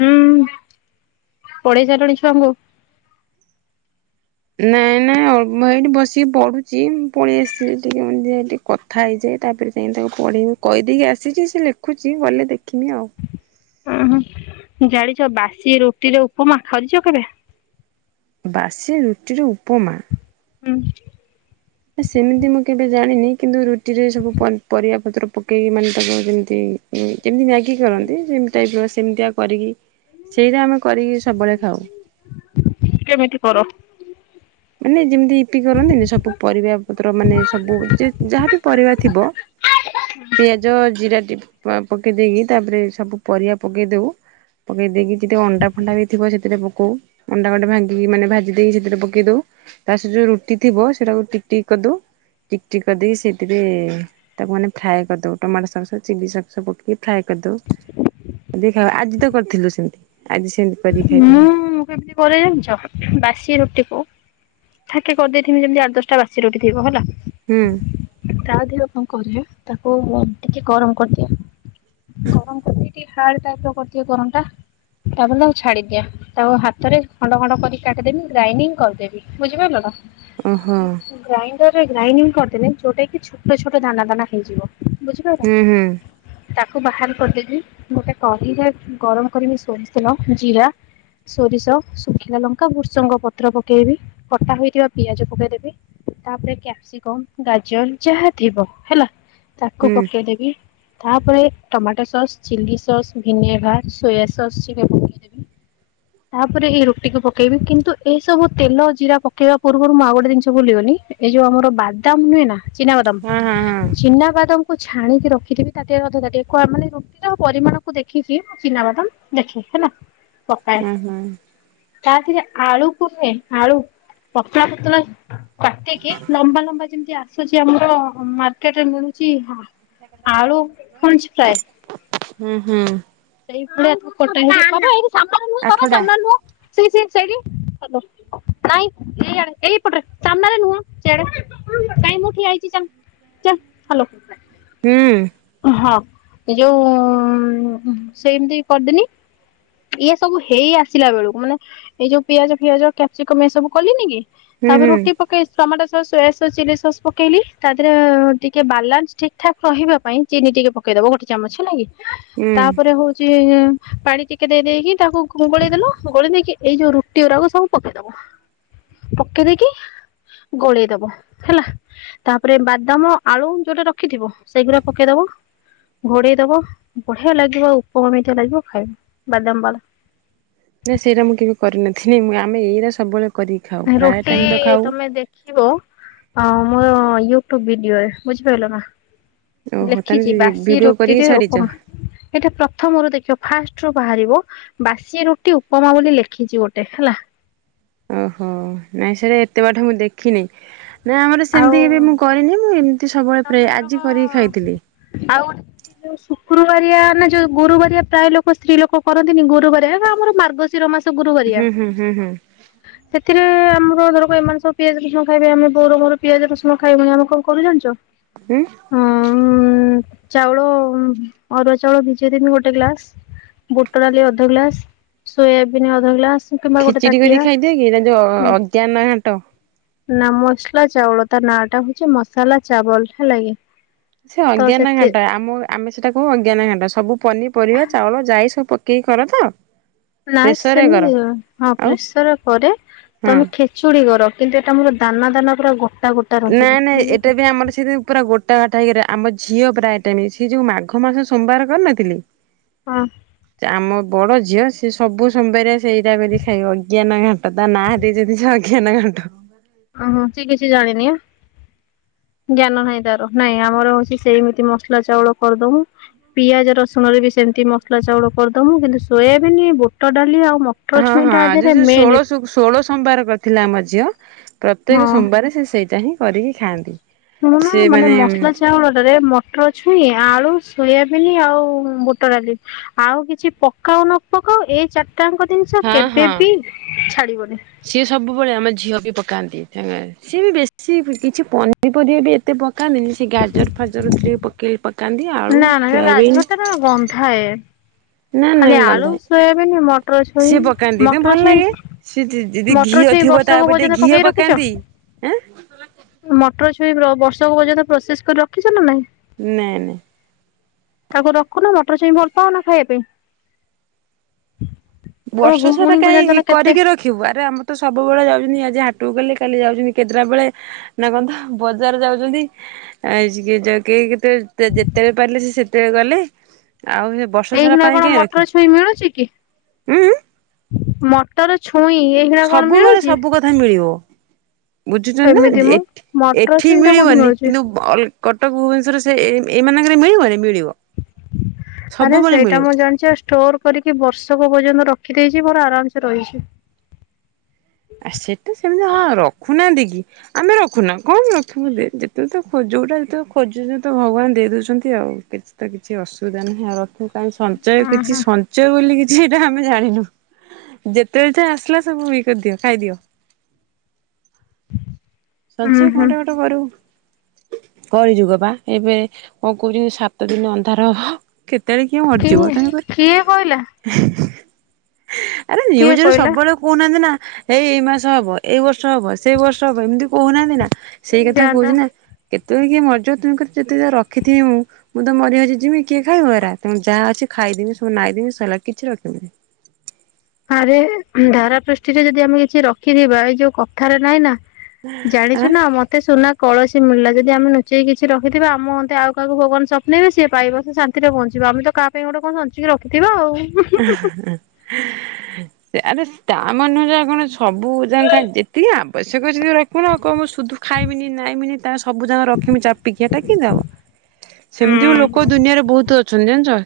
ହୁଁ ପଢ଼େଇ ସାରିଲୁଣି ଛୁଆଙ୍କୁ? ନାଇଁ ନାଇଁ [unintelligible] ଏଇଠି ବସିକି ପଢ଼ୁଛି ପଳେଇ ଆସିଲି ଟିକେ ଦେଖିଆ ଟିକେ କଥା ହେଇଯାଏ, ତାପରେ ଯାଇକ ତାକୁ ପଢ଼େଇ କହିଦେଇକି ଆସିଛି ସେ ଲେଖୁଛି ଗଲେ ଦେଖିବି ଆଉ। ଜାଣିଛ ବାସି ରୁଟିରେ ଉପମା କରିଛ କେବେ? ବାସି ରୁଟିରେ ଉପମା ହୁଁ ସେମିତି ମୁଁ କେବେ ଜାଣିନି କିନ୍ତୁ ରୁ ରୁଟିରେ ସବୁ ପ ପରିବା ପତ୍ର ପକେଇକି ମାନେ ତାକୁ ଯେମିତି ଯେମିତି ମାଗି କରନ୍ତି ସେମିତି ଟାଇପର ସେମିତିଆ କରିକି ସେଇଟା ଆମେ କରିକି ସବୁବେଳେ ଖାଉ କେମିତି କର? ମାନେ ଯେମିତି ଇପି କରନ୍ତିନି ସବୁ ପରିବା ପତ୍ର ମାନେ ସବୁ ଯାହାବ ପରିବା ଥିବ ପିଆଜ ଜିରା ଟି ହଁ ପକାଇ ଦେଇକି ତାପରେ ସବୁ ପରିବା ପକେଇ ଦେଉ ପକାଇ ଦେଇକି ଯେତେ ଅଣ୍ଡା ଫଣ୍ଡା ବି ଥିବ ସେଥିରେ ପକଉ ଅଣ୍ଡା ଗଟେ ଭାଙ୍ଗିକି ମାନେ ଭାଜି ଦେଇକି ସେଥିରେ ପକାଇ ଦେଉ ତା ସହିତ ଯୋଉ ରୁଟି ଥିବ ସେଟାକୁ ଟିକ ଟିକ କରିଦ ଟିକଟିକ କରିଦେଇକି ସେଇଥିରେ ତାକୁ ମାନେ ଫ୍ରାଏ କରିଦଉ ଟମାଟୋ ସସ ଚିଲି ସସ ପକେଇକି ଫ୍ରାଏ କରିଦଉ ଖାଇ ଆଜି ତ କରିଥିଲୁ ସେମତି ଆଜି ସେମ ମୁଁ କେମିତି କରେ ଜାଣିଛ ବାସି ରୁଟି କୁ ଥାକେ କରିଦେଇଥିମି ଯେମିତି ଆଠ ଦଶଟା ବାସି ରୁଟି ଥିବ ହେଲା ହୁଁ। ତା ଦେହ କଣ କରେ ତାକୁ ଟିକେ ଗରମ କରିଦିଏ ଗରମ କ ହାର୍ଡ଼ ପାଗ [unintelligible] କରନ୍ତା ଟାପରେ ତାକୁ ଛାଡ଼ିଦିଅ ତାକୁ ହାତରେ ଖଣ୍ଡ ଖଣ୍ଡ କରି କାଟିଦେବି ଗ୍ରାଇନିଙ୍ଗ କରିଦେବି ବୁଝିପାରିଲ ନା ଓହୋ ଗ୍ରା--ଇ ଗ୍ରାଇଡିଂ କରିଦେଲେ ଯେଉଟାକି ଛୋଟ ଛୋଟ ଦାନା ଦାନା ହେଇଯିବ ବୁଝିପାରିଲ ହୁଁ ହୁଁ। ତାକୁ ବାହାର କରିଦେବି ଗୋଟେ କଢ଼େଇ ରେ ଗରମ କରିବି ସୋରିଷ ତେଲ ଜିରା ସୋରିଷ ଶୁଖିଲା ଲଙ୍କା ବୃଷଙ୍ଗ ପତ୍ର ପକେଇବି କଟା ହୋଇଥିବା ପିଆଜ ପକେଇଦେବି ତାପରେ କ୍ୟାପସିକମ ଗାଜର ଯାହା ଥିବ ହେଲା ତାକୁ ହୁଁ ପକେଇଦେବି ତାପରେ tomato sauce chilli sauce vinegar soya sauce ଟିକେ ପକେଇଦେବି ତାପରେ ଏଇ ରୁଟିକୁୁ ପକେଇବି କିନ୍ତୁ ଏସବୁ ତେଲ ଜିରା ପକେଇବା ପୂର୍ବରୁ ମୁଁ ଆଉ ଗୋଟେ ଜିନିଷ ଭୁଲିଗଲି ଏଇ ଯୋଉ ଆମର ବାଦାମ ନୁହେଁ ନା ଚିନାବାଦାମ୍ ହଁ ହଁ ହଁ। ଚିନାବାଦମ୍ ଛାଣିକି ରଖିଥିବି ତାଟିଏ ଅଧେ ତାଟିଆ [unintelligible] ମାନେ ରୁଟିର ପରିମାଣକୁ ଦେଖିକି ମୁଁ ଚିନାବାଦାମ ଦେଖେ ହେଲା ହୁଁ ହୁଁ ତାଥିରେ ଆଳୁ କୁ ନୁହଁ ଆଳୁ ପତଳା ପତଳା କାଟି କି ଲମ୍ବା ଲମ୍ବା ଯେମିତି ଆସୁଛି ଆମର ମାର୍କେଟରେ ମିଳୁଛି ଆଳୁ ଫ୍ରେଞ୍ଚ ଫ୍ରାଇ ହୁଁ ହୁଁ। ସେଇଭଲିଆ ଆଠଟା ସେ-ସେ-ସେ ସେଇଠି ହାଲୋ ନାଇଁ ଏଇଆଡେ ଏଇପଟରେ ସାମ୍ନାରେ ନୁହଁ ସେଆଡେ ମୁଁ ଠିଆହେଇଛି ଚାଲ। ହୁଁ। ହଁ ଏ ଯୋଉ ସେମିତି କରିଦେମି ଇଏ ସବୁ ହେଇ ଆସିଲା ବେଳକୁ ମାନେ ଏଇ ଯୋଉ ପିଆଜ ଫିଆଜ କ୍ୟାପ୍ସିକମ୍ ଏ ସବୁ କଲିନି କି ହୁଁ ତାପରେ ହୁଁ ରୁଟି ପକେଇ tomato soya sauce chilli sauce ପକେଇଲି ତା ଦେହରେ ଟିକେ ବାଲାନ୍ସ ଠିକ୍ ଠାକ୍ ରହିବା ପାଇଁ ଚିନି ଟିକେ ପକେଇଦବ ଗୋଟେ ଚାମଚ ହେଲା କି। ହୁଁ। ତାପରେ ହଉଛି ପାଣି ଟିକେ ଦେଇ ଦେଇେଇକି ତାକୁ ଗୋଳେଇଦେଲ ଗୋଳେଇ ଦେଇକି ଏଇ ଯୋଉ ରୁଟି ଓରାକୁ ସବୁ ପକେଇଦବ ପକେଇ ଦେଇକି ଗୋଳେଇଦବ ହେଲା ତାପରେ ବାଦାମ ଆଳୁ ଯୋଉଟା ରଖିଥିବ ସେଗୁରାକୁ ପକେଇଦବ ଘୋଡେଇ ଦବ ବଢିଆ ଲାଗିବ ଉପମାମିତିଆ ଲାଗିବ ଖାଇବା ବାଦାମ ବାଲା। ନାଁ ସେଇଟା ମୁଁ କେବେ କରିନଥିଲିନି ଆମେ ଏଇରା ସବୁବେଳେ କରିକି ଖାଉ ପ୍ରାୟ ରୁଟି ଟାଇମ୍ ତ ଖାଉ। ତମେ ଦେଖିବ ହଁ ମୋର ୟୁଟ୍ୟୁବ ଭିଡିଓ ରେ ବୁଝିପାରିଲ ନା ଓହୋ ଲେଖିଛି ତାହେଲେ ବାସି ଭିଡିଓ କରିକି ରୁଟିରେ ଛାଡିଛ ଉପମା ଏଇଟା ପ୍ରଥମରୁ ଦେଖିବା। ଫାଷ୍ଟରୁୁ ବାହାରିବ ବାସି ରୁଟି ଉପମା ବୋଲି ଲେଖିଛି ଗୋଟେ ହେଲା। ଓହୋ ନାଇଁ ସେଇଟା ଏତେ ବାଟ ମୁଁ ଦେଖିନି ନା ଆମର ଆଉ ସେମିତି କେବେ ମୁଁ କରିନି ମୁଁ ଏମିତି ସବୁବେଳେ ପ୍ର ତମେ ଜଣକ ଆଜି କରିକି ଖାଇଥିଲି। ଗୁରୁବାରିଆ ନା ଯୋଉ ଗୋରୁବାରିଆ ପ୍ରାୟ ଲୋକ ସ୍ତ୍ରୀ ଲୋକ କରନ୍ତିନି ଗରୁ ଆମର ମାର୍ଗଶିର ମାସ ଗୁରୁ ହୁଁ ହୁଁ ହୁଁ ହୁଁ କରିବାଥିରେ। ଆମର ଧର ଏମାନେ ସବ ପିଆଜ ରସନ ଖାଇବେ ଆମେ ବଉ ରଙ୍ଗ ପିଆଜ ରସମ ଖାଇବନ ଆମ କଣ କରୁଛ। ଉଁ ଚାଉଳ ଅରୁଆ ଚାଉଳ ଦଜେ ଦିନ ଗୋଟେ ଗ୍ଲାସ ବୁଟ ଡାଲି ଅଧ ଗ୍ଲାସ ସୋୟାବିନ୍ ଅଧ ଗ୍ଲାସ କିମ୍ବା ଗୋଟେ ଖିଚୁଡି ତାଟିଆ କରିକ ଖାଇଦିଏ କି ତା ଯୋଉ ଅଜ୍ଞାନ ଘାଟ ନା ମସଲା ଚାଉଳ ତା ନା ଟା ହଉଛି ମସଲା ଚାଉଲଟା ଲାଗେ ସେ ଅଜ୍ଞାନ ଘାଣ୍ଟା ଆମ ଆମେ ସେଟା କହୁ ଅଜ୍ଞାନ ଘଣ୍ଟା ସବୁ ପନି ପରିବା ଚାଉଳ ଭାଇ ସବୁ ପକେଇକି କର ତ ନା ପ୍ରେସରରେ କର ସେମିତି ହଁ ଆଉ ପ୍ରେସର କରେ ହଁ। ତମେ ଖେଚୁଡି କର କିନ୍ତୁ ସେଟାୋର ଦାନା ଦାନା ପୁରା ଗୋଟା ରହିବ ନାଇଁ ନାଇଁ ବୁଝିଲ ଏଇଟା ବି ଆମର ସେଥିି ପୁରା ଗୋଟା ଟାଇରା ଆମ ଝିଅ ପ୍ରାୟ ଟାଇମ ସିଏ ଯୋଉ ମାଘ ମାସ ସୋମବାର କରିନଥିଲେ। ହଁ ଆମ ବଡ ଝିଅ ସେ ସବୁ ସମ ବାର ବରିଆ ସେଇଟା ବୋଲି ଖାଇ ଅଜ୍ଞାନ ଘାଟ ତା ନା ଦେଇଛନ୍ତି ସ ଅଜ୍ଞାନ ଘାଟ। ଓ ହୋ ସେ କିଛି ଜାଣି ନିି ଆ ଜ୍ଞାନ ନାହିଁ ତାର ନାଇଁ ଆମର ହଉଛି ସେମିତି ମସଲା ଚାଉଳ କରିଦମୁ ପିଆଜ ରସୁଣରେ ବି ସେମିତି ମସଲା ଚାଉଳ କରିଦବୁ କିନ୍ତୁ ଶୋୟା ବିନି ବୁଟ ଡାଲି ଆଉ ମଟର ହଁ ଛୁଇଁ ହଁ ଟା ଆଜି ଦେହରେ ସେ ମେନ୍ ଷୋଳ ଶୁ ଷୋଳ ସୋମବାର କରିଥିଲା ଆମ ଝିଅ। ପ୍ରତ୍ୟେକ ସୋମବାର ଶେ ଷ ସେଇଟା ହିଁ କରିକି ଖାଆନ୍ତି ଶୁଣୁନା ମାନେ ମସଲା ଚାଉଳ ଟାରେ ମଟର ଛୁଇଁ ଆଳୁ ସୋୟାବିିନ ଆଉ ବୁଟ ଡାଲି ଆଉ କିଛି ପକାଉ ନ ପକାଉ ଏଇ ଚାର ଚାରିଟାଙ୍କ ଜିନିଷ ହଁ କେବେ ହଁ ବି ଛାଡିବନି। ସିଏ ସବୁବେଳେ ଆମ ଝିଅ ବି ପକାନ୍ତି ତେମେ ସିଏ ବି ବେଶୀ କିଛି ପନି ପରିବା ବି ଏତେ ପକା କା ନି ନି ସେ ଗାଜର ଫାଜର ଥିଲେ। ପକେଇ ପ୍ ନା ନା ସେ ଗାଜର ଟା ନା ଗନ୍ଧାୟ ନା ନା ଖାଲି ଆଳୁ ଗନ୍ଧାଏ। ସୋୟାବିନ ମଟର ଛୁଇଁ ସିଏ ମଟର ଛୁଇଁ ଦିଦି ଯଦି ମଟର ଘିଅ ଛୁଇଁ ଥିବ ବର୍ଷକ ତାପରେ ଟିକେ ପର୍ଯ୍ୟନ୍ତ ଘିଅ ପକେଇ ରଖିଛ? ପକାନ୍ତିଁ। ସେ ବର୍ଷକ ପର୍ଯ୍ୟନ୍ତ ପ୍ରୋସେସ କରି ରଖିଛ ନା ନାଇଁ ନାଇଁ ନାଇଁ ତାକୁ ରଖୁନ ମଟର ଛୁଇଁ ଭଲ ପାଉନା ଖାଇବା ପାଇଁ ତମ ବର୍ଷ ସାରା ଭଉଣୀଙ୍କୁ ଜାଣିଛ କାହିଁ ନା କେତେ କରିକି ରଖିବୁ ଆରେ ଆମ ତ ସବୁବେଳେ ଯାଉଛନ୍ତି ଆଜି ହାଟୁକୁ ଗଲେ କାଲି ଯାଉଛନ୍ତି କେତ୍ରା ବେଳେ ନା କହନ୍ତ ବଜାର ଯାଉଛନ୍ତି ଆଜି ଜାକି ଯେତେ ଯେତେ ବେଳେ ପାରିଲେ ସେ ଯେତେବେଳେ ଗଲେ ଆଉ ସେ ବର୍ଷ ଏଇ ସାରା ହନା ପାଇଁ କଣ କାହିଁ ମଟର ରଖିବୁ ଛୁଇଁ ମିଳୁଚ କି? ଉଁ ମଟର ଛୁଇଁ ଛୁଇଁ ଏଇଗଡା କଣ ମିଳୁଛି। ବୁଝୁଛ ନା ଏମିତି ମୁଁ ଏଠି ମଟର ଏଠି ଛୁଇଁ ଟା କୋଉଠି ମିଳିବନି ମିଳୁଛି କିନ୍ତୁ କଟକ ଭୁବନେଶ୍ଵର ଏ ଏମାନଙ୍କରେ ମିଳିବନି ମିଳିବ ଆରେ ସବୁବେଳେ ସେଇଟା ମିଳିବ ମୁଁ ଜାଣିଛ ଷ୍ଟୋର କରିକି ବର୍ଷକ ପର୍ଯ୍ୟନ୍ତ ରଖିଦେଇଛି। କି ମୋର ଆରାମ ସେ ରହିଛି। ଆ ସେଟା ସେମିତି ହଁ ରଖୁନାହାନ୍ତି କି? ଆମେ ରଖୁନା କଣ ରଖିବୁ ଯେତେବେ ତ ଯୋଉଟା ଯେତବେଳେ ଖୋଜୁଛ ତ ଭଗବାନ ଦେଇ ଦଉଛନ୍ତି ଆଉ କିଛି ତ କିଛି ଅସୁବିଧା ନାହିଁ ଆଉ ରଖୁ ସଞ୍ଚୟ ଉଁ କିଛି ହୁଁ ସଞ୍ଚୟ ବୋଲି କିଛି ସେଟା ଆମେ ଜାଣିନୁ ଯେତେବେଳେ ଯେ ଆସିଲା ସବୁ ଏ କରିଦିଅ ଖାଇଦିଅ ଉଁ ସଂଞ୍ଚୟ ହୁଁ କଣ ଟା ଗୋଟେ କରିବୁ କଳି ଯୁଗ ବା ଏବେ କଣ କହୁଛନ୍ତି ସାତ ଦିନ ଅନ୍ଧାର ହେବ। କେତେବେଳେ କିଏ ମରିଯିବ ତେଣୁ କିଏ କହିଲା କରି ଆରେ କିଏ ନ୍ୟୁଜରେ କହିଲା ସବୁବେଳକୁ କହୁନାହାନ୍ତି ନା ଏଇ ଏଇ ମାସ ହବ ଏଇ ବର୍ଷ ହବ ସେଇ ବର୍ଷ ହବ ଏମିତି କହୁ ନାହାନ୍ତି ନା ସେଇ ହେଇ କଥା ଯାଆନ୍ତା କହୁଛି ନା କେତେ? ତୁମେ କିଏ ମଜା ତୁମ ଯେତେ ରଖିଥିବ ମୁଁ ମୁଁ ତ ମରିହଜି ଯିମି କିଏ ଖାଇବ ଏରା ତ ଯାହା ଅଛି ଖାଇଦେମି ସବୁ ନାଇଦମି ଶଲା କିଛି ରଖିବନି। ଆରେ ଧରା ପୃଷ୍ଠିରେ ଯଦି ଆମେ କିଛି ରଖିଥିବା ଏଇ ଯୋଉ କଥାରେ ନାହିଁ ନା ଆଁ ଜାଣିଛୁ ନା ମତେ ସୁନା କଳସୀ ମିଳା ଯଦି ଆମେ ନୁଚେଇକି କିଛି ରଖିଥିବା ଆମନ୍ତେ କୌଣସି ମିଳିଲା ଯଦି ଆମେ ଲୁଚାଇକି କିଛି ରଖିଥିବା ଆମ ଅନ୍ତେ ଆଉ କାହାକୁ ଭଗବାନ ସ୍ୱପ୍ନବେ ସେ ପାଇବ ସେ ଶାନ୍ତିରେ ପହଞ୍ଚିବ ଆମେ ତ କାହା ପାଇଁ ଗୋଟେ କଣ ସଞ୍ଚିକି ରଖିଥିବା ଆଉ। [inaudible] ଆରେ ତା ମାନରେ ୟା କଣ ସବୁ ଯା ଖା ଯେତିକି ଆବଶ୍ୟ- ସେ କହି ରଖିବୁନ ଆଉ କଣ ମୁଁ ସୁଧୁ ଖାଇମିନି ନାଇଁମିନି ତା ସବୁ ଜା ରଖମି ଚାପିକି ଆଟା କିିମିତି ହେବ ସେମିତି ବି ଲୋକ ଦୁନିଆରେ ବହୁତ ଅଛ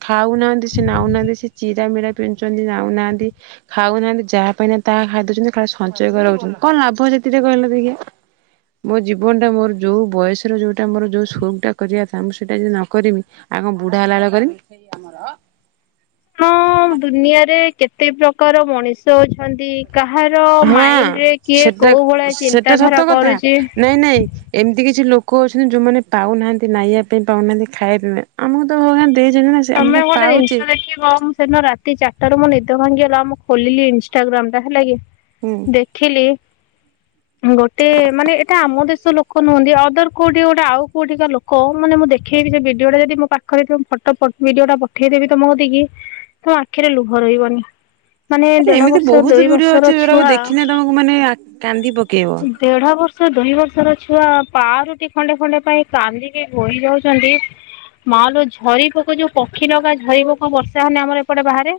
[inaudible] ଖାଉନାହାଁନ୍ତି ସେ ନାଉନାହାନ୍ତି ସେ। ଯାହା ମିଳିଲା ପିନ୍ଧୁଛନ୍ତି ନାଉ ନାହାନ୍ତି ଖାଉ ନାହାନ୍ତି ଯାହା ପାଇଲେ ତାହା ଖାଇ ଦେଉଛନ୍ତି ଖାଲି ସଞ୍ଚୟ କରି ରଖୁଛନ୍ତି କଣ ଲାଭ ସେଥିରେ କହିଲ ଦେଖିଆ ମୋ ଜୀବନଟା ମୋର ଜଉ ବୟସରେ ଜଉଟା ଜଉ ସଉଖ ଟା ନ କରିବି ଆଉ କଣ ବୁଢ଼ା ବେଳେ କରିବି। ହଁ ଦୁନିଆରେ କେତେ ପ୍ରକା କାର ମଣିଷ ଅଛନ୍ତି। କାହାର ହଁ ମାଇଣ୍ଡ ରେ କିଏ ସେଟା କୋଉ ଭଳିଆ ସେଟା ଚିନ୍ତାଧାରା ସତ କଥା କରୁଛି ନାଇଁ ନାଇଁ ଏମିତି କିଛି ଲୋ କହୁଛନ୍ତି ଯୋଉମାନେ ପାଉନାହାନ୍ତି ନାଇବା ପାଇଁ ପାଉନାହାନ୍ତି ଖାଇବା ପିଇବା ପାଇଁ ଆମକୁ ତ ଭଗବାନ। ଦେଇଛନ୍ତି ନା ସେ ଆମେ ତ ତମେ ଗୋଟେ ପାଉଛେ ଜିନିଷ ଦେଖିବ ମୁଁ ସେଦିନ ରାତି ଚା ତାରେ ମୋର ନିଦ ଭାଙ୍ଗିଗଲା ମୁଁ ଖୋଲିଲି ଇନଷ୍ଟାଗ୍ରାମ ଟା ହେଲା କି। ହୁଁ ଦେଖିଲି। ଗୋଟେ ମାନେ ଏଟା ଆମ ଦେଶ ଲୋକ ନୁହନ୍ତି ଅଦର କୋଉଠି ଗୋଟେ ଆଉ କୋଉଠିିକା ଲୋକ ମାନେ ମୁଁ ଦେଖେଇବି ସେ ଭିଡିଓ ଟା ଯଦି ମୋ ପାଖରେ ଫଟୋ ଫ ଭିଡିଓ ଟା ପଠେଇଦେବି ତମକୁ କତିକି ତମ ଆଖିରେ ଲୁହ ରହିବନି। ମାନେ ଆରେ ଦେଢ ଏମିତି ବର୍ଷ ବହୁତ ଦୁଇ ଭିଡି ବର୍ଷର ଅଛି ଯୋଉଟାକୁ ଛୁଆ ଦେଖିନେ ତମକୁ ମାନେ କାନ୍ଦି ପକେଇବ। ଦେଢ ଦୁଇ ବର୍ଷର ଛୁଆ ପାଉଁରୁଟି ଖଣ୍ଡେ ଖଣ୍ଡେ ପାଇଁ କାନ୍ଦିକି ଗଡି ଯାଉଛନ୍ତି ମା ଲୋ ଝରି ପୋକ ଯୋଉ। ପକ୍ଷୀ ଲଗା ଝରି ପୋକ ବର୍ଷାହଉନି ଆମର ଏପଟେ ବାହାରେ।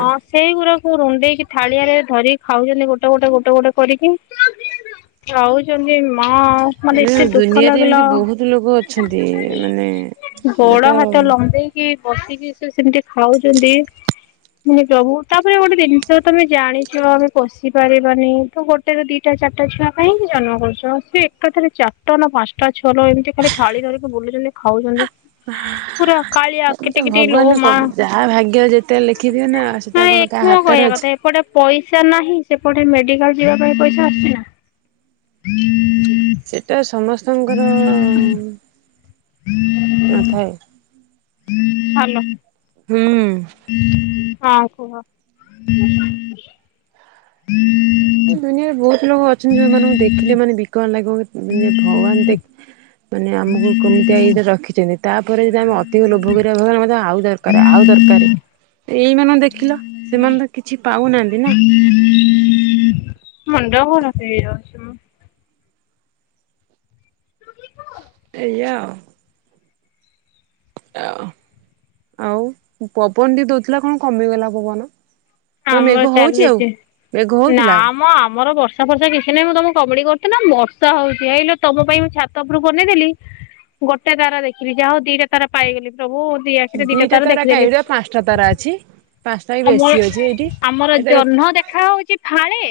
ହଁ ସେଇଗୁରା ରୁଣ୍ଡେଇକି ଥାଳିଆରେ ଧରିକି ଖାଉଛନ୍ତି ଗୋଟେ ଗୋଟେ ଗୋଟେ ଗୋଟେ କରିକି ଖାଉଛନ୍ତି। ମା ମାନେ ଏତେ ଦୁଃଖ ଦୁନିଆରେ ଲାଗିଲା ଏମିତି ବହୁତ ଲୋକ ଅଛନ୍ତି ମାନେ ସେଟା ତ। ତ ଲମ୍ବେଇ କି ବସିି ସେ ସେମତି ଖାଉଛନ୍ତି ମେ ପ୍ରଭୁ ତାପରେ ଗୋଟେ ଜିନିଷ ତମେ ଜାଣିଛ ଆମେ ପୋଷି ପାରିବାନି ତ ଗୋଟେ ର ଦିଟା ଚାରିଟା ଛୁଆ କାହିଁକି ଜନ୍ମ କରୁଛ ସେ ଏକା ଥରେ ଚାରିଟା ନା ପାଞ୍ଚଟା ଛୁଆ ଲୋ ଏମିତି ଖାଲି ଥାଳି ଧରିକି ବୁଲୁଛନ୍ତି ଖାଉଛନ୍ତି। ହ ପୁରା କାଳିଆ କିଟି କିଟି ଲୋ ମା ଯାହା ଭାଗ୍ୟ ଯେତେବେଳେ ଲେଖିଥିବେ ନା ସେଟା ନା କଣ କାହା ଏକମ ହାତରେ କହିବା ଅଛି। କଥା ଏପଟେ ପଇସା ନାହିଁ ସେ। ଏପଟେ ମେଡିକାଲ ଯିବା ପାଇଁ ପଇସା ଅଛି ନା। ସେଟା ସମସ୍ତଙ୍କର। ନଥାଏ। ହାଲୋ। ହୁଁ। [inaudible] ହଁ କୁହ। ଦୁନିଆରେ ବହୁତ ଲୋକ ଅଛ ଯଉମାନଙ୍କୁ ଦେଖେ ମାନେ ବିକଳ ଲାଗେ। ହେ ଭଗବାନ ଦେଖ। ମାନେ ଆମକୁ କେମିତି ଆ ଇଏରେ ରଖିଛନ୍ତି। ତାପରେ ଯଦି ଆମେ ଅଧିକ ଲୋଭ କରିବା ଭଗବାନ ମତେ ଆଉ ଦରକାର। କାର ଆଉ ଦରକାର। ଏଇ ମ ଦେଖିଲ ସେମାନେ ତ କିଛି ପାଉନାହାନ୍ତି। ନା ହୁଁ ହୁଁ [inaudible] ମୁଣ୍ଡ କଣ ହେଇଯାଉଛି? ଏଇୟା ଉ ଆଉ ପବନ ଟିକେ ଦଉଥିଲା କଣ କମିଗଲା ପବନ। ତମର ଆମର ମେଘ ହଉଛି ଆଉ? ଚାଲିଛି ମେଘ ନା ହଉଥିଲା ଆଉ ଆମ ଆମର ବର୍ଷା ଫର୍ଷା କିଛି ନାହିଁ ମୁଁ ତମକୁ କମେଡି କରୁଥିଲି ନା ବର୍ଷା। ବର୍ଷା ହଉଛି ହେଇଲ ତମ ପାଇଁ ମୁଁ ଛାତ ଉପରୁ ବନେଇଦେଲି ଗୋଟେ ତାରା ଦେଖିଲି ଯାହା ହଉ ଦିଟା ତାରା ପାଇଗଲି। ପ୍ରଭୁ ଦି ଆଖିରେ ଦିଟା ତାରା ଦେଖିଦେଲି। କାଇଁରେ ପାଞ୍ଚଟା ତାରା ଅଛି ପାଞ୍ଚଟା ବି ତମର ବେଶୀ ଅଛି ଏଇଠି ଆମର ଏଇଟା ଦେଖ ଜହ୍ନ ଦେଖା ହଉଛି ଫାଳେ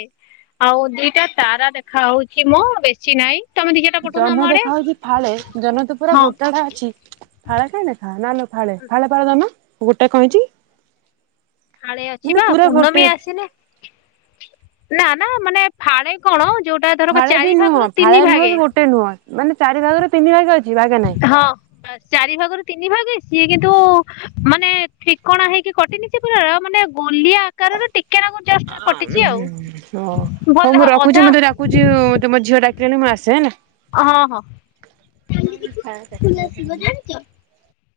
ଆଉ ଦିଟା ତାରା ଦେଖା ହଉଛି ମଁ ବେଶୀ ନାହିଁ। ତମେ ଦି ଚାରିଟା ପଠଉନ ଆମ ଜହ୍ନ ଆଡେ। ଦେଖା ହଉଛି ଫାଳେ ଜହ୍ନ ତ ପୁରା ହଁ ଗୋଟାଟା ଅଛି ଫାଳେ କାଇଁ ଦେଖା ନା ଲୋକ। ଫାଳେ ଫାଳେ ଫଳ ଦନ ମୁଁ ଗୋଟେ କହିଛି। କାଳେ ଅଛି ବା ପୂର୍ଣ୍ଣମୀ ଆସିନେ ନା ନା ମାନେ ଫାଳେ କଣ? ଯୋଉଟା ଧରକ ଫାଳେଆ ଚାରି ବି ନୁହଁ ଭାଗରୁ ତିନି ଫାଳେଆ ନୁହେ ଭାଗେ କି ଗୋଟେ ନୁହଁାନେ ଚାରିାଗରେ ତିନି ଭାଗେ ଅଛି। ଭାଗେ ନାହିଁ। ହଁ ଚାରି ଭାଗରୁ ତିନି ଭାଗ ସିଏ କିନ୍ତୁ ମାନେ ଠିକଣା ହେଇକି କଟିନିଛି ପୁରା ମାନେ ଗୋଲିଆ ଆକାରର ଟିକେ ନାକୁ ଜଷ୍ଟ କଟିଛି ଆଉ ହ ଭଲ ହଉ ମୁଁ ରଖୁଛି ଅଧା ମୁତେ ଡାକୁଛି ତମ ଝିଅ ଡାକ କିେଣୁ ମାସେ ହଁ ହଁ କଲ ଆସିବ ଜାଣିଛ।